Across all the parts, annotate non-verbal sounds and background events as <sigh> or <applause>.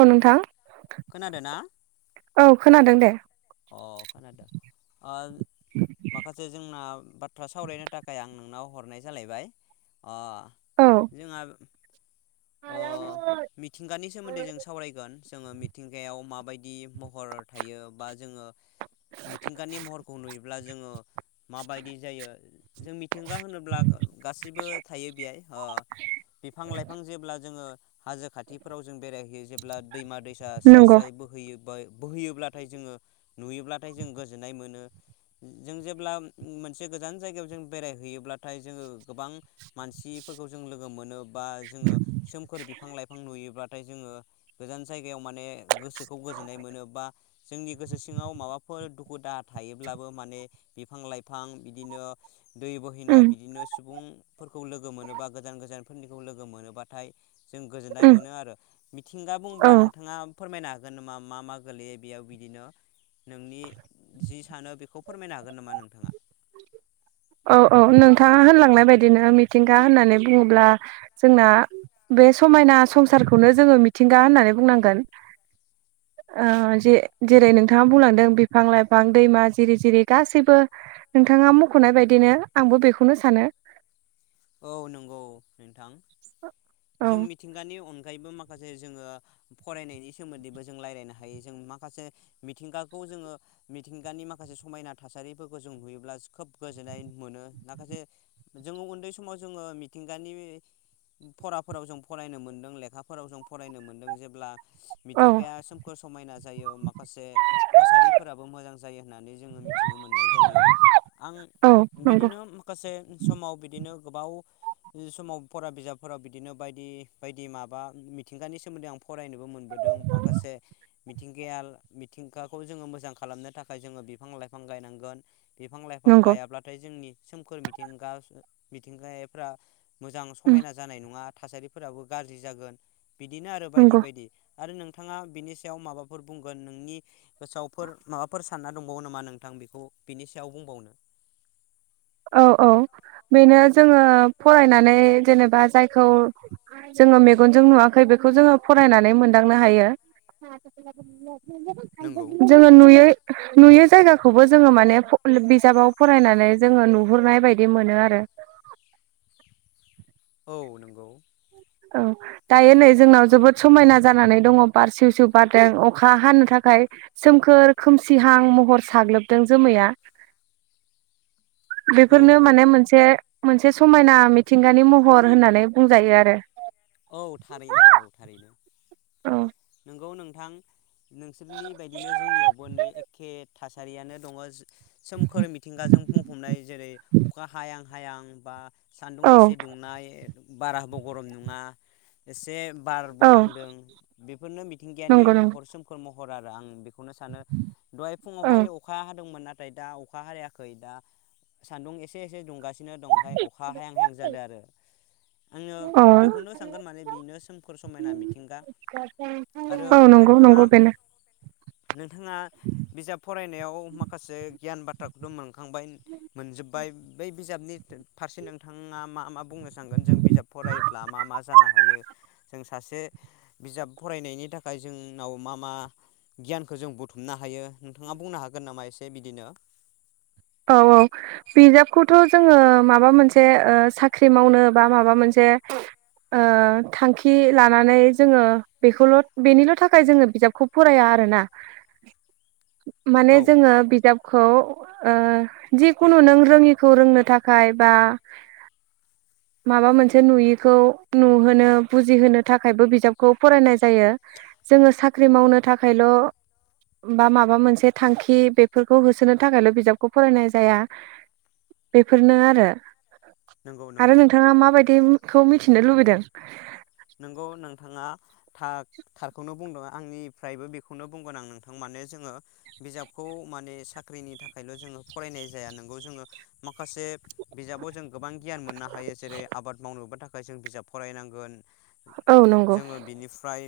औ नोंथां खोनादोना औ खोनादों दे। अ खोनादों। ओ माखासे जोंना बाथ्रा सावरायनो थाखाय आं नोंनाव हरनाय जालायबाय ओ औ जोंहा अ मिथिंगानि सोमोन्दै जों सावरायगोन। जोङो मिथिंगायाव माबायदि महर थायो बा जोङो मिथिंगानि महरखौ नुयोब्ला जोङो माबायदि जायो। जों मिथिंगा होनोब्ला गासैबो थायो बेहाय ओ बिफां-लाइफां जेब्ला जोङो हाजो खाथिफोराव जों बेरायहैयो जेब्ला दैमा दैसा स्राय नंगौ -स्राय बोहैयो बोहैयोब्लाथाय जोङो नुयोब्लाथाय जों गोजोननाय मोनो। जों जेब्ला मोनसे गोजान जायगायाव जों बेरायहैयोब्लाथाय जोङो गोबां मानसिफोरखौ जों लो- गो मोनो बा जोङो सोमखोर बिफां-लाइफां नुयो ब्लाथाय जोङो गोजान जायगायाव माने गोसोखौ गोजोननाय मोनो बा जोंनि गोसो सिङाव माबाफोर दुखु दाहा थायोब्लाबो माने बिफां लाइफां बिदिनो दै उम बोहैनाय बिदिनो सुबुंफोरखौ लोगो मोनोबा गोजान-गोजान फोरनिखौ लोगो मोनोबा- थाय जों गोजोननाय उम मोनो आरो। मिथिंगा औ बुंब्ला नोंथाङा फोरमायना हागोन नामा मा मा गोलैयो बेयाव बिदिनो नोंनि जि सानो बे खौ फोरमायनो हागोन नामा नोंथाङा? औ औ नोंथाङा होनलांनाय बादिनो मिथिंगा होननानै बुङोब्ला जोंना बे समायना संसारखौनो जोङो मिथिंगा होननानै बुंनांगोन ओ जे-जेरै नोंथाङा बुंलांदों बिफां-लाइफां, दैमा जिरि-जिरि गासैबो नोंथाङा मख'नाय बायदिनो आंबो बेखौनो सानो। औ नंगौ नोंथां। औ जों मिथिंगानि अनगा- यैबो माखासे जोङो फरायनायनि सोमोन्दैबो जों रायलायनो हायो जों माखासे मिथिंगाखौ जोङो मिथिंगानि माखासे समायना थासारिफोरखौ जों नुयोब्ला खोब गोजोननाय मोनो माखासे जोङो उन्दै समाव जोङो मिथिंगानि फराफोराव जों फरायनो मोनदों, लेखाफोराव जों फरायनो मोनदों जेब्ला औ मिथिंगाया सोमखोर समायना जायो माखासे थासारिफोराबो मोजां जायो होननानै जोङो मिथिनो मोननाय जायो। आं औ नंगौ बिदिनो माखासे समाव बिदिनो गोबाव समाव फरा बिजाबफोराव बिदिनो बायदि बायदि माबा मिथिंगानि सोमोन्दै आं फरायनोबो मोनबोदों माखासे मिथिंगाया मिथिंगाखौ जोङो मोजां खालामनो थाखाय जोङो बिफां-लाइफां गायनांगोन। बिफां लाइफां नंगौ गायाब्लाथाय जोंनि सोमखोर मिथिंगा मिथिंगायारिफ्रा मोजां उम समायना जानाय नङा, थासारिफोराबो गाज्रि जागोन, बिदिनो आरो बायदि नंगौ बायदि। आरो नोंथाङा बिनि सायाव माबाफोर बुंगोन नोंनि गोसोआवफोर माबाफोर सानना दंबावो नामा नोंथां बेखौ बिनि सायाव बुंबावनो? औ औ बेनो जोङो फरायनानै जेनेबा जायखौ जोङो मेगनजों नुवाखै बेखौ जोङो फरायनानै मोनदांनो हायो। नंगौ जोङो नुयो नुयो जायगाखौबो जोङो माने फ बिजाबाव फरायनानै जोङो नुहुरनाय बायदि मोनो आरो औ नंगौ औ दायो नै जोंनाव जोबोद समायना जानानै दङ बारसिउ सिउ बारदों अखा हानो थाखाय सोमखोर खोमसिहां महर साग्लोबदों जोमैया औ बेफोरनो औ माने मोनसे मोनसे समायना मिथिंगानि महर होननानै बुंजायो आरो औ थारैनो औ नोंगौ नोंथां नोंसोरनि बायदिनो जोंनियावबो नै एखे थासारियानो दङ सोमखोर मिथिंगाजों बुंफबनाय जेरै अखा हायां हायां बा सान्दुं एसे औ दुंनाय बार हाबो गरम नङा एसे बारबो औ नांदों बेफोरनो मिथिंगायानि नंगौ नंगौ महर सोमखोर महर आरो आं बे नो सानो दहाय औ फुङावहाय अखा हादोंमोन ना नाथाय दा अखा हारायाखै दा सान्दुं एसे एसे दुंगासि ओमफाय अखा हायां हायां जादों आरो। आङो औ बेखौनो सानगोन माने बिनो सों फोर समायना मिथिंगा आरो औ नंगौ नोंथाङा नंगौ बेनो नोंथाङा बिजाब फरायनायाव माखासे गियान बाथ्राखौथ' मोनखांबाय मोनजोब्बाय बै बिजाबनि फारसे नोंथाङा मा मा बुंनो सानगोन जों बिजाब फरायब्ला मा मा जानो हायो जों सासे बिजाब फरायनायनि थाखाय जोंनाव मा मा गियानखौ जों बुथुमनो हायो नोंथाङा बुंनो हागोन नामा एसे बिदिनो औ औ बिजाबखौथ' जोङो माबा मोनसे ओ साख्रि मावनो बा माबा मोनसे ओ थांखि लानानै जोङो बेखौल' बेनिल' थाखाय जोङो बिजाबखौ फराया आरोना। माने औ जोङो बिजाबखौ ओ जिखुनु नों रोङिखौ रोंनो थाखाय बा माबा मोनसे नुयिखौ नुहोनो बुजिहोनो थाखायबो बिजाबखौ फरायनाय जायो जोङो साख्रि मावनो थाखायल' बा माबा मोनसे थांखि बेफोरखौ होसोनो थाखायल' बिज बिजाबखौ फरायनाय जाया बेफोरनो आरो। नंगौ आरो नंगौ नोंथाङा माबायदिखौ मिथिनो लुबैदों? <inaudible> नोंगौ नों थाङा था-थारखौनो बुंदों आंनिफ्रायबो बेखौनो बुंगोन आं नोंथां माने जोङो बिजाबखौ माने साख्रिनि थाखायल' जोङो फरायनाय जाया नोंगौ जोङो माखासे बिजाबाव जों गोबां गियान मोननो हायो जेरै आबाद मावनोबो थाखा जों बिजाब फरायनांगोन औ नंगौ जोङो बिनिफ्राय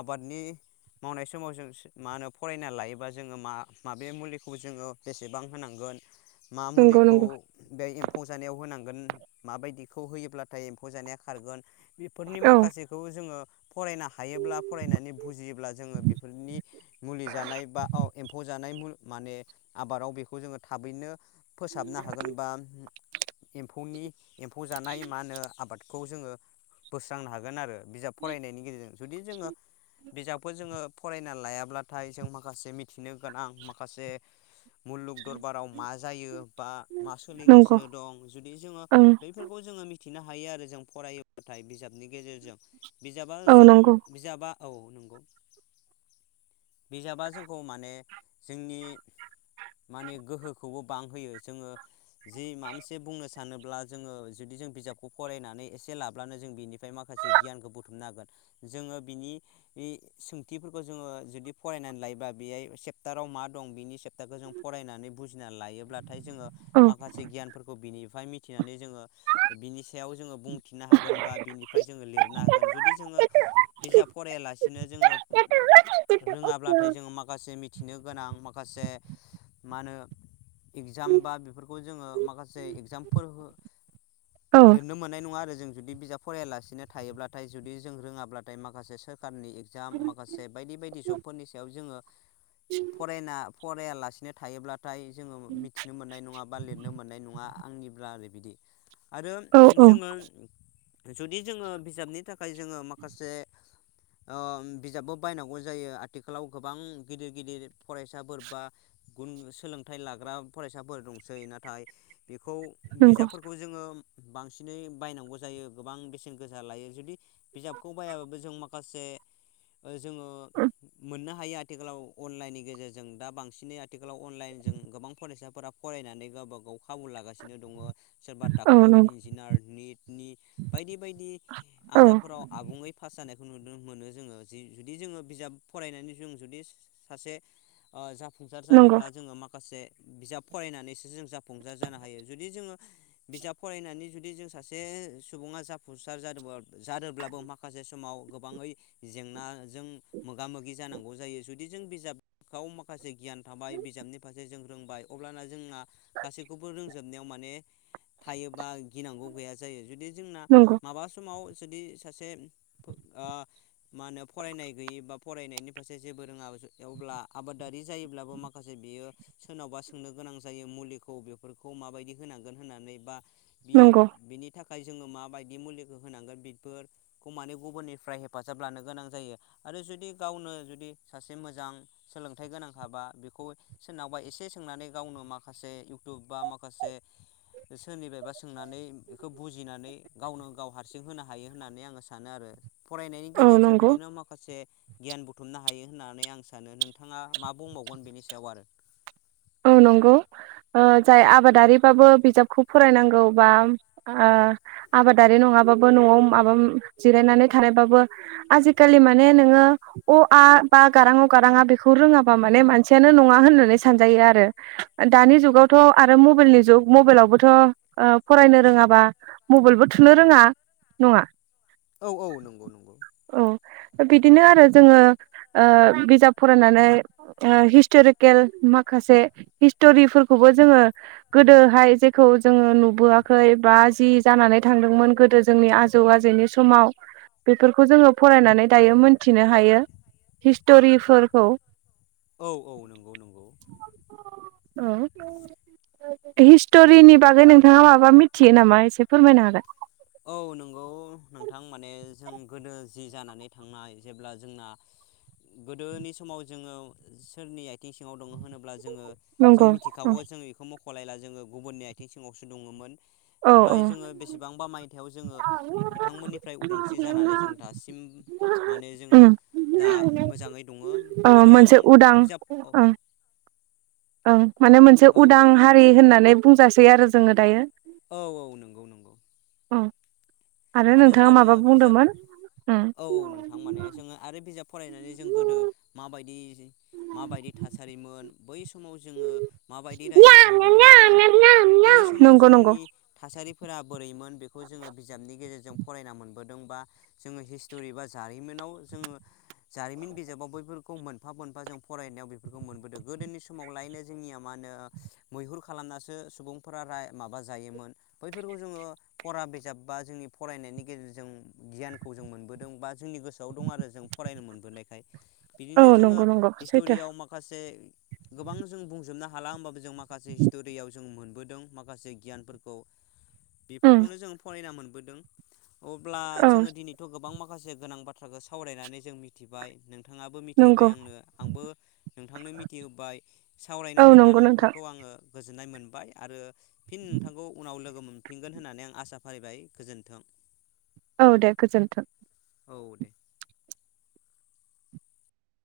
आबादनि मावनाय समाव जों मा होनो फरायना लायोबा जोङो मा माबे मुलिखौ जोङो बेसेबां होनांगोन। मा नंगौ मुलिखौ नंगौ बे एम्फौ जानायाव होनांग थांगोन माबायदिखौ होयोब्लाथाय एम्फौ जानाया खारगोन। बेफोरनि औ माखासेखौ जोङो फरायनो हायोब्ला फरायनानै बुजियोब्ला जोङो बेफोरनि मुलि जानाय बा ओ एम्फौ जानाय मु माने आबादाव बेखौ जोङो थाबैनो फोसाबनो हागोन बा एम्फौनि एम्फौ जानाय मा होनो आबाद खौ जोङो बोस्रांनो हागोन आरो। बिजाब फरायनायनि गेजेरजों जुदि जोङो बिजाबखौ जोङो फरायना लायाब्लाथाय जों माखासे मिथिनो गोनां माखासे मुलुग दरबाराव मा जायो बा मा नंगौ सोलिगासिनो दं जुदि जोङो ओं बैफोरखौ जोङो मिथि मिथिनो हायो आरो जों फरायो बाथाय बिजाबनि गेजेरजों। बिजाबा औ जों नंगौ बिजाबा औ नंगौ बिजाबा जोंखौ माने जोंनि माने गोहोखौबो बांहोयो जोङो जि माब मोनसे बुंनोसा सानोब्ला जोङो जुदि जों बिजाबखौ फरायनानै एसे लाब अब्लानो जों बिनिफ्राय माखासे गियानखौ बुथुमनो हागोन जोङो बिनि इ सोंथिफोरखौ जोङो जुदि फरायनानै लायोब्लाा बेयाय सेप्टाराव मा दं बिनि सेप्टारखौ जों फरायनानै बुजिनानै लायोब्ला नाथाय जोङो औ माखासे गियानफोरखौ बिनि हाय मिथिनानै जोङो बिनि सायाव जोङो बुंथि नो हागोन बा बिनिफ्राय जोङो लिरनो हागोन जुदि जोङो बिजाब फरायालासिनो जोङो रोङाब्लाथाय जोङो माखासे मिथिनो गोनां मा माखासे मा होनो इगजाम बा बेफोरखौ जोङो माखासे एगजामफोर लिरनो मोननाय नङा आरो। जों जुदि बिजाब फरायलासिनो थायोब्लाथाय जुदि जों रोङाब्लाथाय माखासे सोर सरकारनि एगजाम माखासे बायदि बायदि जबफोरनि सायाव जोङो फरायना फरायालासिनो थायोब्ला नाथाय जोङो मिथिनो मोननाय नङा बा लिरनो मोननाय नङा। आंनिब्ला ओरै बिदि आरो औ जोङो जुदि जोङो बिजाबनि थाखाय जोङो माखासे ओ बिजाबबो बायनांगौ जायो आथिखालाव गोबां गिदिर गिदिर फरायसाफोर बा गुन सोलोंथाइ लाग्रा फरायसाफोर दंसै। नाथाय बेखौ बिजाबफोरखौ जोङो बांसिनै बायनांगौ जायो गोबां बेसेन गोसा लायो जुदि बिजाबखौ बायाबाबो जों माखासे ओ जोङो <unintelligible> मोननो हायो आथिखालाव अनलाइननि गेजेरजों दा बांसिनै आथिखालाव अनलाइनजों गोबां फरायसाफोरा फरायनानै गावबा गाव खाबु लागासिनो दङ सोरबा औ डाक्टर नंगौ इन्जिनियार निट नि बायदि बायदि औ नंगौ औ आनजादफोराव आबुङै फास जानाय नुनो मोनो जोङो जि जुदि जोङो बिजाब फरायनानै जों जुदि सासे ओ जा फुंसार नंगौ जानोब्ला जोङो माखासे बिजाब फरायनानैसो जों जाफुंजार जानो हायो जुदि जोङो बिजाब फरायनानै जुदि जों सास से सुबुङा जाफुंसार जादोंबा जादोंब्लाबो माखासे समाव गोबाङै जेंनाजों मोगा मोगि जानांगौ जायो जुदि जों बिजाबाव माखासे गियान थाबाय बिजाबनि फारसे जों रोंबाय अब्लाना जोंना गासैखौबो रोंजोबनायाव माने थायोबा गिनांगौ गैया जायो जुदि जोंना नंगौ माबा समाव जुदि सासे ओ मा होनो फरायनाय गैयि बा फरायनायनि फारसे जेबो रोङा अब्ला आबादारि जायोब्लाबो माखासे बेयो सोरनावबा सोंनो गोनां जायो मुलिखौ बेफोरखौ माबायदि होनांगोन होननानै बा बि नंगौ बिनि थाखाय जोङो मााबायदि मुलिखौ होनांगोन बेफोरखौ माने गुबुननिफ्राय हेफाजाब लानो गोनां जायो आरो जुदि गावनो जुदि सासे मोजां सोलोंथाइ गोनांखाबा बेखौ सोरनावबा एसे सोंनानै गावनो माखासे इउटुब बा माखासे सोरनिबायबा सोंनानै बेखौ बुजिनानै गावनो गाव हारसिं होनो हायो होननानै आङो सानो आरो। फरायनायनि औ गेजेरजों नंगौ बिदिनो माखासे गियान बुथुमनो हायो होननानै आं सानो नोंथाङा मा बुंबावगोन बेनि सायाव आरो। ओ नंगौ ओ जाय आबादारिबाबो बिजाबखौ फरायनांगौ बा आ आबादारि नङाबाबो नआव माबा जिरायनानै थानायबाबो आजिखालि माने नोङो अ आ बा गारांअ गाराङा बेखौ रोङाबा माने मानसियानो नङा होननानै सानजायो आ रो दानि जुगावथ' आरो मबाइलनि जुग मबाइलावबोथ फरायनो रोङाबा मबाइलबो थुनो रोङा नङा। औ औ नंगौ नंगौ। औ बिदिनो आरो जोङो ओ बिजाब फरायनानै ओ हिस्टरिकेल माखासे हिस्टरिफोरखौबो जोङो गोदोहाय जेखौ जोङो नुबोआखै बा जि जानानै थांदोंमोन गोदो जोंनि आजौ आजैनि समाव बेफोरखौ जोङो फरायनानै दायो मोनथिनो हायो हिस्टरिफोरखौ। औ औ नंगौ नंगौ। औ हिस्टरिनि बागै नोंथाङा माबा मिथियो नामा एसे फोरमायनो हागोन। औ नंगौ नोंथां माने जों गोदो जि जानानै थांनाय जेब्ला जोंना गोदोनि समाव जोङो सोरनि आथिं सिङाव दङ होनोब्ला जोङो जों नंगौ मिथिखागौ जोङो इखौ म <unintelligible> जोङो गुबुननि आथिं सिङावसो दङोममोन। औ औ नाथाय जोङो बेसेबांबा माय थायाव जोङो बि बिथांमोननिफ्राय उदांस्रि जानानै जों दासिम माने जोङो दा मोजाङै दङ औ आरो आं मोनसे बिजाब औ माने मोनसे औ उदां हारि होननानै बुंजासै आरो जोङो दायो। औ औ नंगौ नंगौ। औ। आरो आरो बिजाब उम औ औ नोंथां माने जोङो आरो बिजाब फरायनानै जों गोदो माबायदि माबायदि थासारिमोन बै स समाव जोङो माबायदि रायजो खुंबोदोंमोन बै समाव नंगौ नंगौ जोंनि थासारि फोरा बोरैमोन बेखौ जोङो बिजाबनि गेजेरजों जों फरायना मोनबोदों बा जोङो हिस्टरि बा जारिमिनाव जोङो जारिमिन बिजाबाव बैफोरखौ मोनफा मोनफा जों फरायनायाव बेफोरखौ मोनबोदों। गोदोनि समाव लायनो जोंनिया मा होनो मैहुर खालामनासो सुबुंफोरा रा-माबा जायोमोन बैफोरखौ जोङो फरा बिजाब बा जोंनि फरायनायनि गेजेरजों गियानखौ जों मोनबोदों बा जोंनि गोसोआव दं आरो जों फरायनो मोनबोनायखाय। औ बिदिनो जोङो नंगौ नंगौ सैथो हिस्टरियाव माखासे गोबां जों बुंजोबनो हाला होमबाबो जों माखासे हिस्टरियाव जों मोनबोदों माखासे गियानफोरखौ। उम बेफोरखौनो जों फरायना मोन बोदों। अब्ला औ जोङो दिनैथ' गोबां मा माखासे गोनां बाथ्राखौ सावरायनानै जों मिथिबाय नों नोंथाङाबो नंगौ मिथिहोबाय आंनो आंबो नोंथांनो मिथिहोबाय औ सावरायनो मोनना नंगौ नोंथां नोंथांखौ आङो गोजोननाय मोनबाय आरो फिन नोंथांखौ उनाव लोगो मोनफिनगोन होननानै आं आसा फारिबाय गोजोन थां। औ दे गोजोन्थों। दे